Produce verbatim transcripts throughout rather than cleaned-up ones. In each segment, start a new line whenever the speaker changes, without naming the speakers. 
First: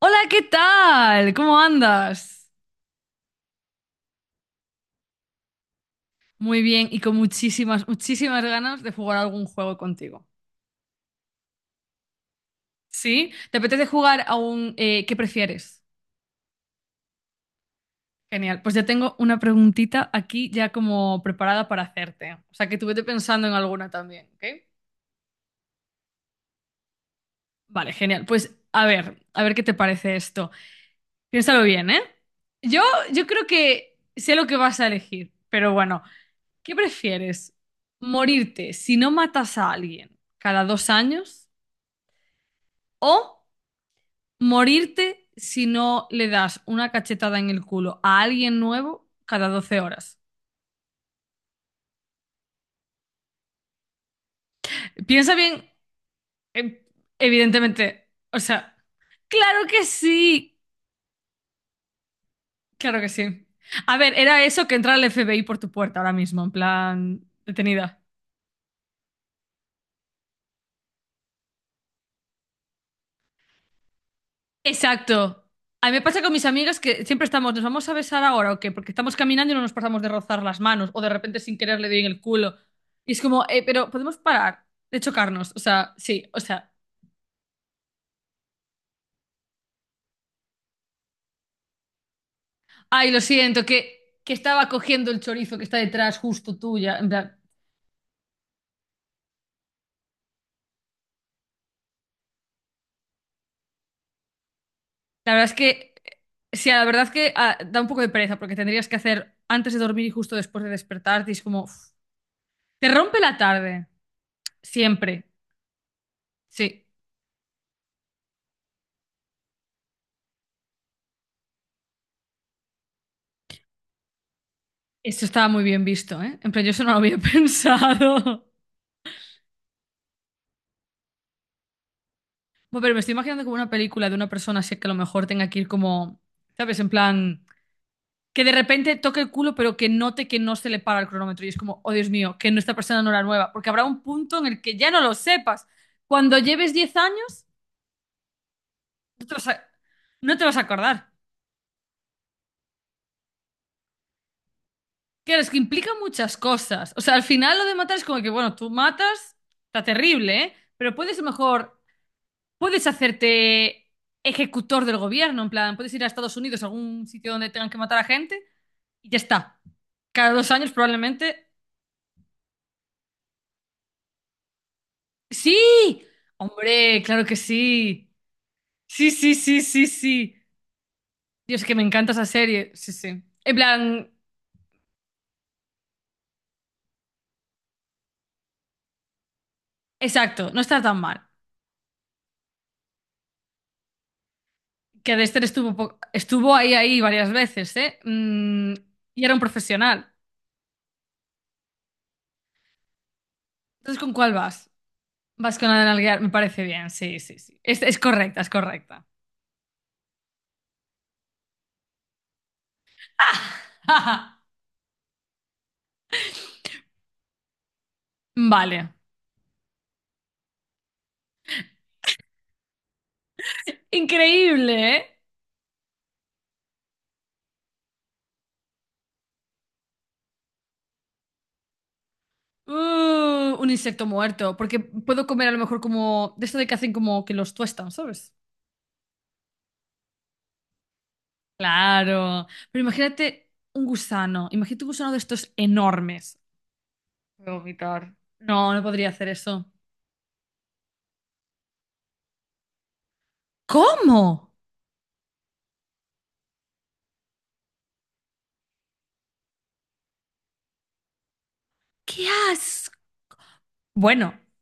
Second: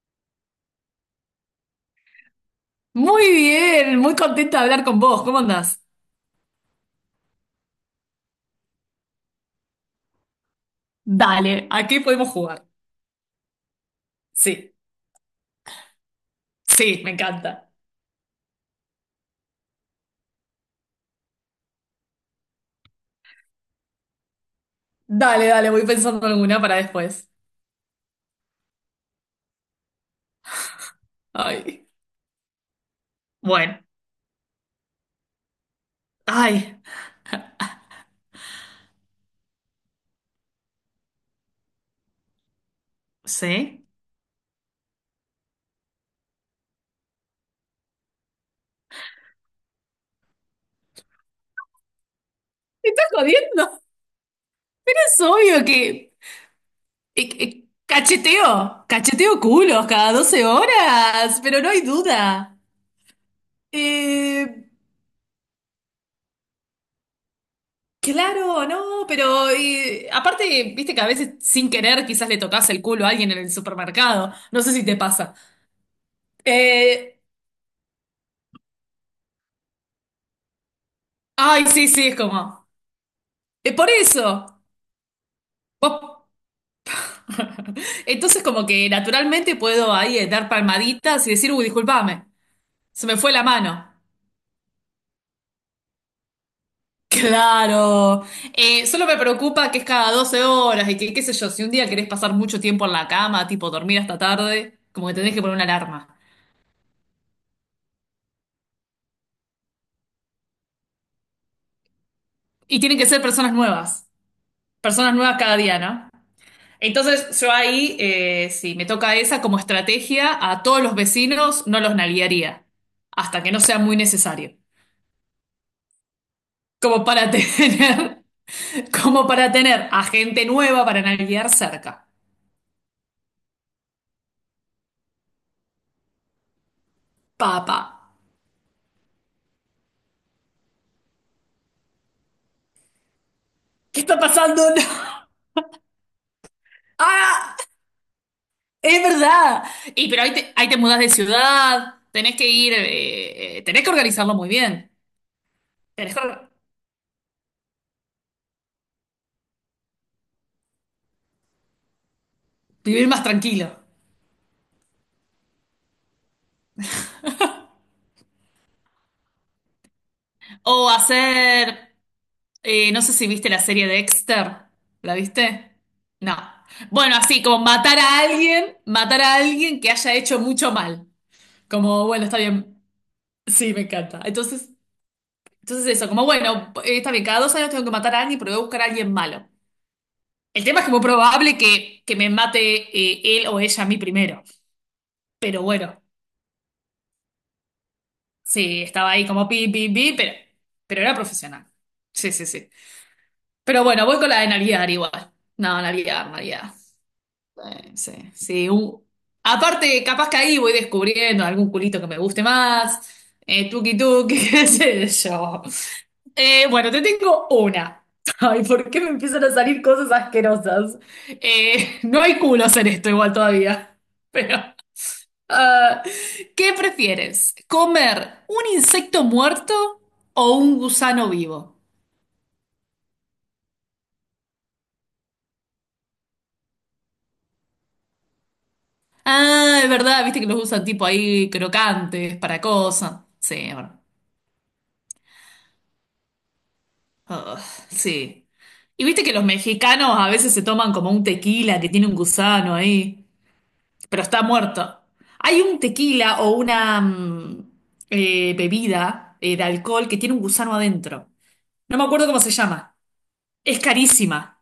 Hola, ¿qué tal? ¿Cómo andas?
Muy bien, muy contenta de hablar con vos. ¿Cómo andás?
Muy bien y con muchísimas, muchísimas ganas de jugar a algún juego contigo.
Dale, aquí podemos jugar.
¿Sí? ¿Te apetece jugar a un
Sí,
eh, ¿qué prefieres?
sí, me encanta.
Genial. Pues ya tengo una preguntita aquí ya como preparada para hacerte. O sea, que tú vete pensando en alguna también, ¿ok?
Dale, dale, voy pensando en alguna para después.
Vale, genial. Pues a ver, a ver qué te parece esto. Piénsalo
Ay,
bien, ¿eh? Yo, yo creo
bueno,
que sé lo que vas a elegir, pero bueno, ¿qué
ay,
prefieres? ¿Morirte si no matas a alguien cada dos años? O
¿sí?
morirte si no le das una cachetada en el culo a alguien nuevo cada doce horas.
¿Me estás jodiendo? Pero es
Piensa bien,
obvio que...
eh,
eh, eh,
evidentemente. O sea,
cacheteo, cacheteo
claro que
culos cada doce
sí.
horas, pero no hay duda.
Claro que sí. A ver, era
Eh,
eso que entra el F B I por tu puerta ahora mismo, en plan detenida.
claro, no, pero eh, aparte, viste que a veces sin querer quizás le tocas el culo a alguien en el supermercado. No sé si te pasa.
Exacto. A mí me pasa con mis amigas que
Eh,
siempre estamos, ¿nos vamos a besar ahora o qué? Porque estamos caminando y no nos pasamos de rozar las manos o de repente sin
ay,
querer le
sí,
doy en
sí, es
el culo.
como.
Y es como, eh,
Eh, por
pero podemos
eso.
parar de chocarnos. O sea,
Vos-
sí, o sea,
Entonces, como que naturalmente puedo ahí eh, dar palmaditas y decir, uy, discúlpame, se
ay,
me
lo
fue la
siento, que,
mano.
que estaba cogiendo el chorizo que está detrás justo tuya. En plan,
Claro. Eh, solo me preocupa que es cada doce horas y que, qué sé yo, si un día querés pasar mucho tiempo en la cama, tipo dormir hasta tarde, como que
la
tenés que
verdad es
poner una
que,
alarma.
sí, la verdad es que ah, da un poco de pereza porque tendrías que hacer antes de dormir y justo después de despertarte y es como, uf,
Y
te
tienen que
rompe
ser
la
personas
tarde,
nuevas. Personas
siempre.
nuevas cada día, ¿no?
Sí,
Entonces yo ahí, eh, si me toca esa como estrategia, a todos los vecinos no los nalguearía, hasta que no sea muy necesario.
esto estaba muy bien visto, ¿eh? En plan, yo eso no lo
Como
había
para tener,
pensado.
como para tener a gente nueva para nalguear cerca.
Bueno, pero me estoy imaginando como una película de una persona así que a lo mejor tenga que ir como, ¿sabes? En plan...
Papá,
que de repente toque el culo, pero que note que no se le para el cronómetro. Y es como, oh Dios mío, que no está pasando una hora nueva. Porque habrá
¿qué
un
está
punto en el
pasando?
que ya no lo sepas. Cuando lleves diez años,
¡Ah! ¡Es
no te vas
verdad!
a,
Y pero ahí
no te
te,
vas a
ahí te mudás de
acordar.
ciudad, tenés que ir, eh, eh, tenés que organizarlo muy bien,
Claro, es que implica
tenés que
muchas
or-
cosas. O sea, al final lo de matar es como que, bueno, tú matas, está terrible, ¿eh? Pero puedes a lo mejor, puedes
vivir más tranquilo.
hacerte ejecutor del gobierno, en plan, puedes ir a Estados Unidos, a algún sitio donde tengan que matar a gente, y ya está. Cada dos años
O
probablemente.
hacer... Eh, no sé si viste la serie de Dexter. ¿La viste?
¡Sí!
No.
Hombre,
Bueno,
claro que
así como matar
sí.
a alguien,
Sí,
matar
sí,
a
sí,
alguien
sí,
que haya
sí.
hecho mucho mal.
Dios, que me
Como,
encanta
bueno,
esa
está
serie.
bien.
Sí, sí. En
Sí, me
plan,
encanta. Entonces, entonces eso, como, bueno, eh, está bien, cada dos años tengo que matar a alguien, pero voy a buscar a alguien malo.
exacto, no
El tema
está
es que
tan
muy
mal.
probable que, que me mate eh, él o ella a mí primero.
Que Dexter
Pero
estuvo, po-
bueno,
estuvo ahí, ahí varias veces, ¿eh? Mm,
sí, estaba
y
ahí
era un
como pi, pi,
profesional.
pi, pero, pero era profesional. Sí, sí, sí. Pero
Entonces,
bueno,
¿con
voy con
cuál
la de
vas?
Navidad igual.
Vas con la
No,
de nalguear. Me
Navidad,
parece
Navidad.
bien, sí, sí, sí. Es,
Eh,
es
sí,
correcta, es
sí. u-
correcta.
Aparte, capaz que ahí voy descubriendo algún culito que me guste más. Eh, tuki tuki, qué sé yo. Eh, bueno, te tengo una. Ay, ¿por
Vale.
qué me empiezan a salir cosas asquerosas? Eh, no hay culos en esto igual todavía. Pero,
Increíble, ¿eh?
ah, ¿qué prefieres? ¿Comer un insecto muerto o un gusano vivo?
Uh, un insecto muerto. Porque puedo comer a lo mejor como... De esto de que hacen como que los tuestan, ¿sabes?
Ah, es verdad, viste que los usan tipo ahí crocantes
Claro,
para
pero
cosas.
imagínate
Sí,
un
bueno.
gusano, imagínate un gusano de estos enormes. Voy a
Ugh,
vomitar.
sí.
No, no
Y
podría
viste
hacer
que los
eso.
mexicanos a veces se toman como un tequila que tiene un gusano ahí, pero está
¿Cómo?
muerto. Hay un tequila o una mm, eh, bebida eh, de alcohol que tiene un gusano adentro. No me
¡Qué
acuerdo cómo se llama.
asco!
Es
Bueno,
carísima,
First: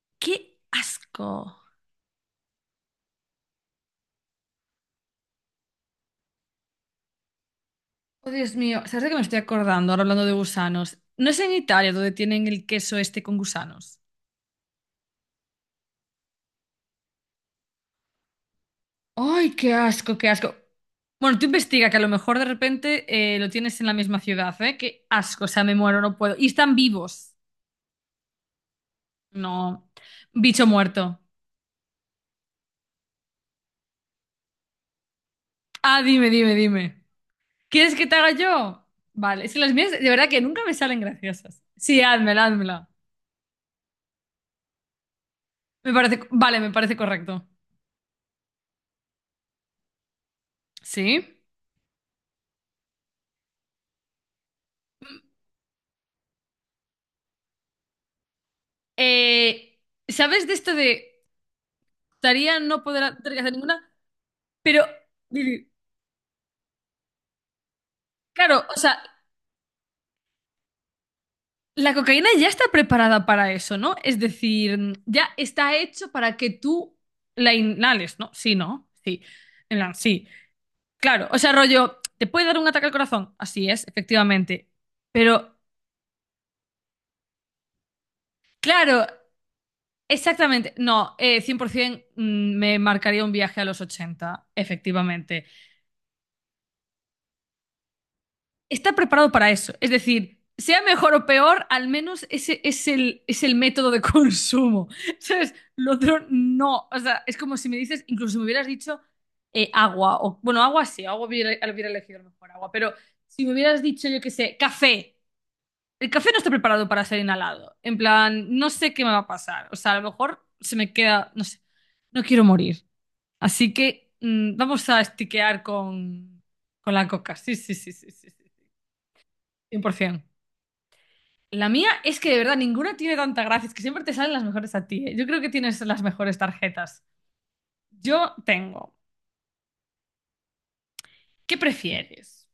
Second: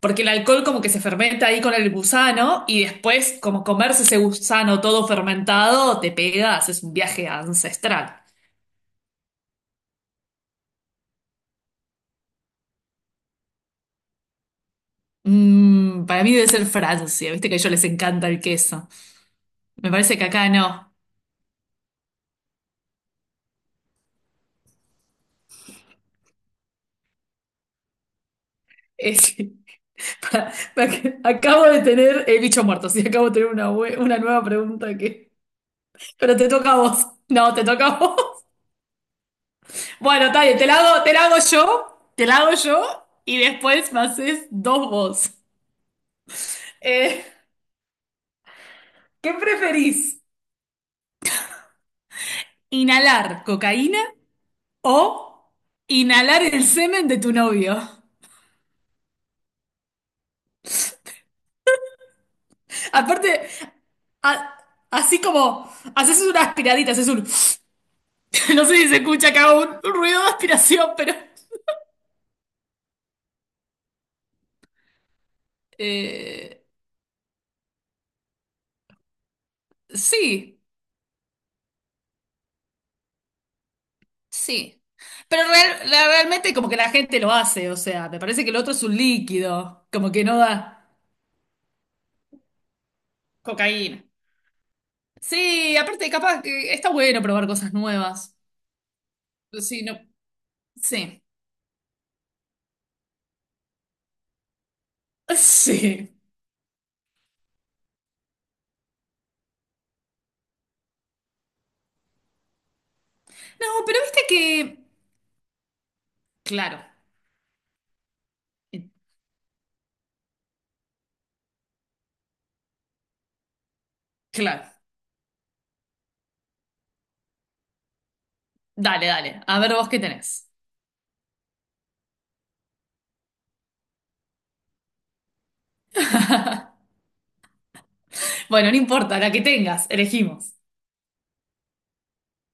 porque el
qué
alcohol como que se fermenta ahí
asco.
con el gusano y después como comerse ese gusano todo fermentado, te pegas, es un viaje ancestral.
Oh, Dios mío, ¿sabes de qué me estoy acordando ahora hablando de gusanos? No es en Italia donde tienen el queso este con gusanos.
Mm, para mí debe ser Francia, viste que a ellos les encanta el queso.
Ay, qué
Me
asco,
parece que
qué
acá
asco.
no.
Bueno, tú investiga que a lo mejor de repente eh, lo tienes en la misma ciudad, ¿eh? Qué asco, o sea, me muero, no puedo. Y están vivos.
Es-
No,
pa-
bicho
pa-
muerto.
acabo de tener el bicho muerto, sí, acabo de tener una, bue- una nueva pregunta que...
Ah, dime,
Pero te
dime,
toca a
dime.
vos. No, te toca
¿Quieres
a
que te
vos.
haga yo? Vale, es que las mías de
Bueno,
verdad que
está bien,
nunca
te
me
la
salen
hago, te la hago
graciosas.
yo,
Sí,
te la
házmela,
hago
házmela.
yo y después me haces dos vos.
Me parece, vale, me parece
Eh,
correcto.
¿Qué preferís?
Sí.
¿Inhalar cocaína o inhalar el semen de tu novio?
Eh, ¿sabes de esto de estaría no poder tener
Aparte,
que hacer ninguna?
a-
Pero,
así como
Lili,
haces una aspiradita, haces un... No
claro,
sé
o
si se
sea,
escucha acá un un ruido de aspiración, pero...
la cocaína ya está preparada para eso, ¿no? Es decir, ya está hecho para que
Eh,
tú la inhales, ¿no? Sí, ¿no? Sí. En plan, sí.
sí,
Claro, o sea, rollo, ¿te puede dar un ataque al corazón? Así es, efectivamente.
sí. Pero
Pero
real- la- realmente como que la gente lo hace, o sea, me parece que el otro es un
claro,
líquido, como que no da
exactamente. No, eh, cien por ciento mm, me marcaría un viaje a los
cocaína.
ochenta, efectivamente.
Sí, aparte capaz que está bueno probar cosas nuevas.
Está preparado para eso.
Sí,
Es
no,
decir, sea mejor
sí.
o peor, al menos ese es el, es el método de consumo. ¿Sabes? Lo
Sí.
otro no. O sea, es como si me dices, incluso si me hubieras dicho eh, agua, o bueno, agua sí, agua hubiera, hubiera elegido a lo mejor agua, pero si me
No,
hubieras
pero
dicho, yo
viste
qué sé,
que...
café. El café no está
Claro,
preparado para ser inhalado. En plan, no sé qué me va a pasar. O sea, a lo mejor se me queda, no sé, no quiero morir. Así que mm,
claro.
vamos a estiquear con, con la coca. Sí, sí, sí, sí, sí, sí,
Dale, dale. A ver vos qué
cien por ciento.
tenés.
La mía es que de verdad ninguna tiene tanta gracia, es que siempre te salen las mejores a ti, ¿eh? Yo creo que tienes las mejores tarjetas. Yo
Bueno, no
tengo.
importa, la que tengas, elegimos.
¿Qué prefieres?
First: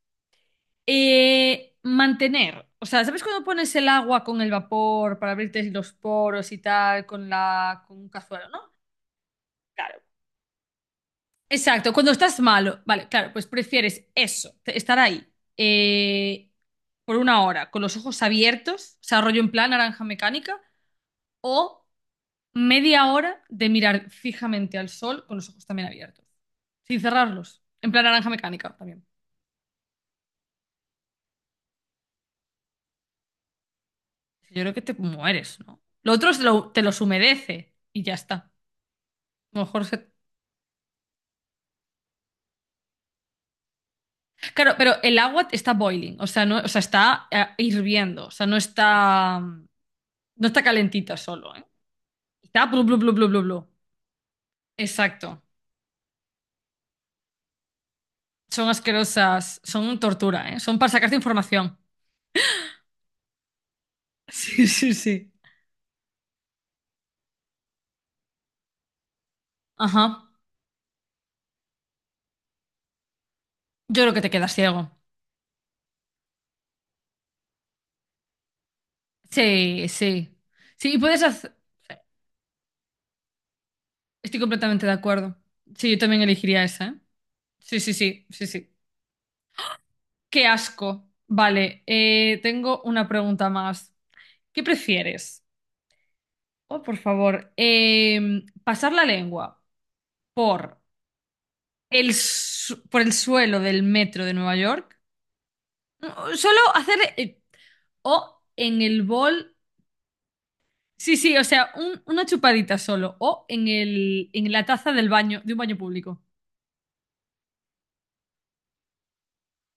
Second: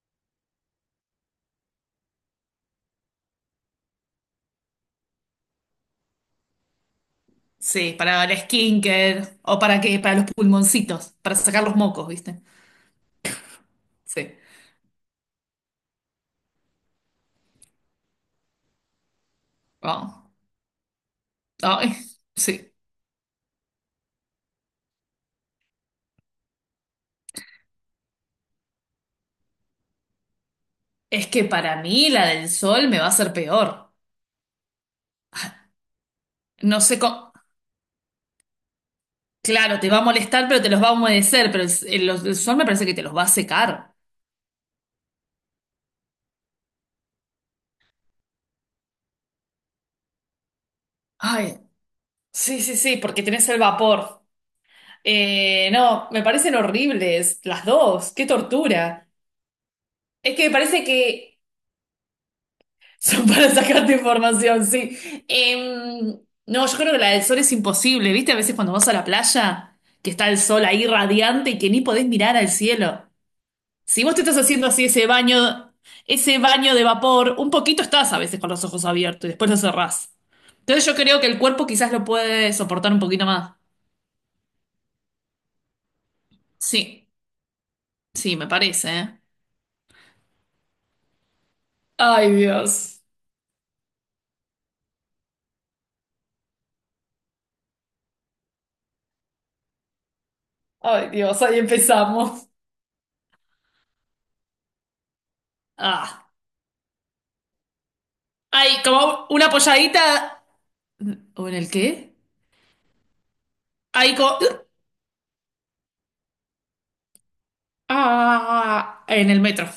Eh, mantener, o sea, ¿sabes cuando pones el agua con el vapor para abrirte los poros y tal con la
Sí,
con un
para el
cazuelo, ¿no?
skincare o para qué,
Claro.
para los pulmoncitos, para sacar los
Exacto,
mocos,
cuando estás
¿viste?
malo, vale, claro, pues prefieres
Sí.
eso, te- estar ahí eh, por una hora con los ojos abiertos, o sea, rollo en plan naranja
Wow.
mecánica, o
Ay, sí.
media hora de mirar fijamente al sol con los ojos también abiertos, sin cerrarlos, en plan naranja mecánica también.
Es que para mí la del sol me va a hacer peor.
Yo creo que te mueres, ¿no? Lo otro es lo-
No
te
sé
los
cómo.
humedece y ya está. A lo
Claro,
mejor
te va a
se-
molestar, pero te los va a humedecer. Pero el, el- los- el sol me parece que te los va a secar.
claro, pero el agua está boiling, o sea, no, o sea, está eh, hirviendo, o sea, no está, no está calentita solo,
Ay,
¿eh?
sí,
Está
sí,
blu, blu,
sí,
blu,
porque
blu, blu,
tenés el
blu.
vapor.
Exacto.
Eh, no, me parecen horribles las dos. Qué
Son
tortura.
asquerosas. Son
Es
tortura,
que me
¿eh? Son
parece
para sacarte
que
información.
son para sacarte información,
Sí, sí,
sí.
sí.
Em, no, yo creo que la del sol es imposible. ¿Viste? A veces cuando vas a la playa, que
Ajá.
está el sol ahí radiante y que ni podés mirar al cielo.
Yo
Si
creo
vos
que
te
te
estás
quedas
haciendo así
ciego.
ese baño, ese baño de vapor, un poquito estás a veces con los ojos abiertos y después lo
Sí,
cerrás.
sí.
Entonces
Sí,
yo
y
creo
puedes
que el
hacer...
cuerpo quizás lo puede soportar un poquito más.
Estoy completamente de acuerdo. Sí, yo también elegiría esa, ¿eh?
Sí,
Sí, sí, sí,
sí,
sí,
me
sí.
parece, ¿eh?
Qué asco. Vale,
Ay,
eh, tengo
Dios.
una pregunta más. ¿Qué prefieres? Oh, por favor. Em, pasar la lengua por
Ay, Dios, ahí
el,
empezamos.
su- por el suelo del metro de Nueva York.
Ah.
No, solo hacer eh, o en
Hay
el
como una
bol.
polladita.
Sí, sí, o
¿O en el
sea, un-
qué?
una chupadita solo. O en
Ahí
el,
como.
en la taza del baño, de un baño público.
Ah, en el metro.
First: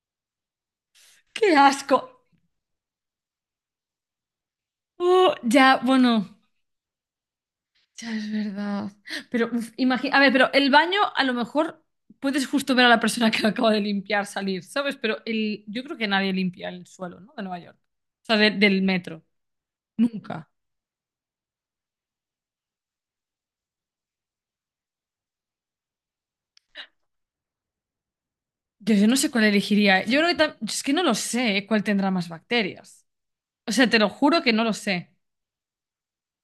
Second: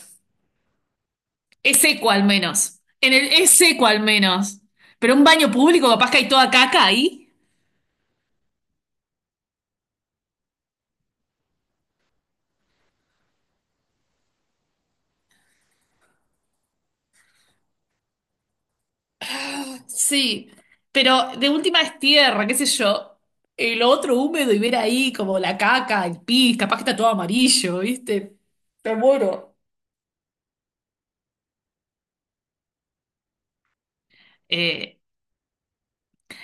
¡Qué
Es
asco!
seco al menos. En el, es seco al menos. Pero un
Oh,
baño
ya,
público, capaz que
bueno,
hay toda caca ahí.
ya es verdad. Pero imagina, a ver, pero el baño a lo mejor puedes justo ver a la persona que lo acaba de limpiar salir, ¿sabes? Pero el, yo creo que nadie limpia el suelo, ¿no? De Nueva York. O sea, de- del metro. Nunca.
Sí, pero de última es tierra, qué sé yo. El otro húmedo y ver ahí como la caca, el pis, capaz que está todo amarillo, ¿viste?
Yo,
Te
yo no sé cuál
muero.
elegiría. Yo creo que tam- es que no lo sé, ¿eh? Cuál tendrá más bacterias. O sea, te lo juro que no lo
Eh,
sé.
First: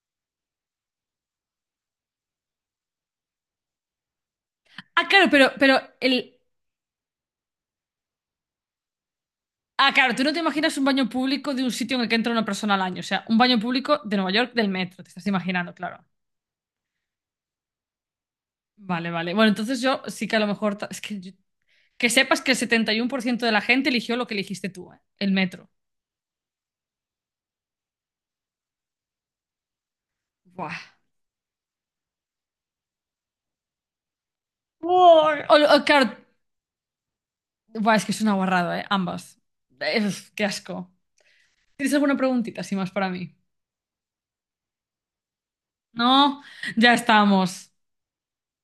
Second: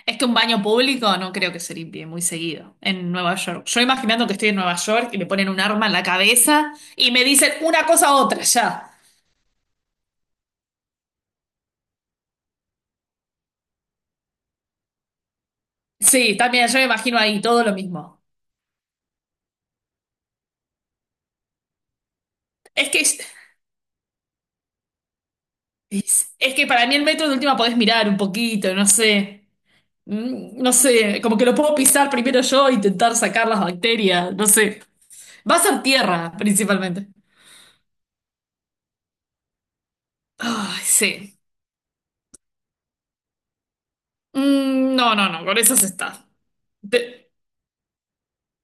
es que un baño público no creo que se limpie muy seguido en Nueva York. Yo imaginando que estoy en Nueva
Ah,
York y me
claro,
ponen
pero,
un
pero
arma en la
el.
cabeza y me dicen una cosa a otra ya.
Ah, claro, tú no te imaginas un baño público de un sitio en el que entra una persona al año. O sea, un baño público de Nueva York del metro, te estás imaginando, claro.
Sí, también yo me imagino ahí todo lo mismo.
Vale, vale. Bueno, entonces yo sí que a lo mejor. ta- Es que, yo- que sepas que el
Es
setenta y
que
uno
es,
por ciento de la gente eligió lo que eligiste tú, ¿eh? El metro.
es que para mí el metro de última podés mirar un poquito, no sé. Mm, no
Buah.
sé, como que lo puedo pisar primero yo e intentar sacar las bacterias, no sé.
Buah.
Va
O-
a ser
o, claro.
tierra, principalmente.
Buah, es que es una guarrada, ¿eh? Ambas. Eh, qué
Ay,
asco.
sí.
¿Tienes alguna preguntita así más para mí?
Mm, no, no, no, con eso se está.
No, ya
Pe-
estamos.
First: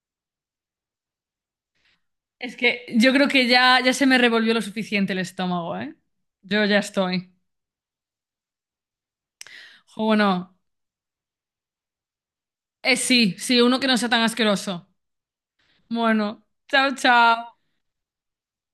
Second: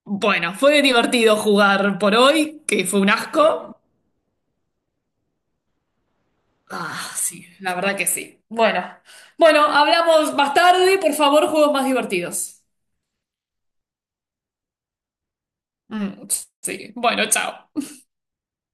bueno, fue divertido jugar por
Es
hoy,
que
que fue un
yo creo que
asco.
ya, ya se me revolvió lo suficiente el estómago, ¿eh? Yo ya
Ah,
estoy.
sí, la verdad que sí. Bueno, bueno,
Jo,
hablamos más
bueno,
tarde, por favor, juegos más divertidos.
eh, sí, sí, uno que no sea tan asqueroso.
Mm,
Bueno,
sí,
chao,
bueno,
chao.
chao.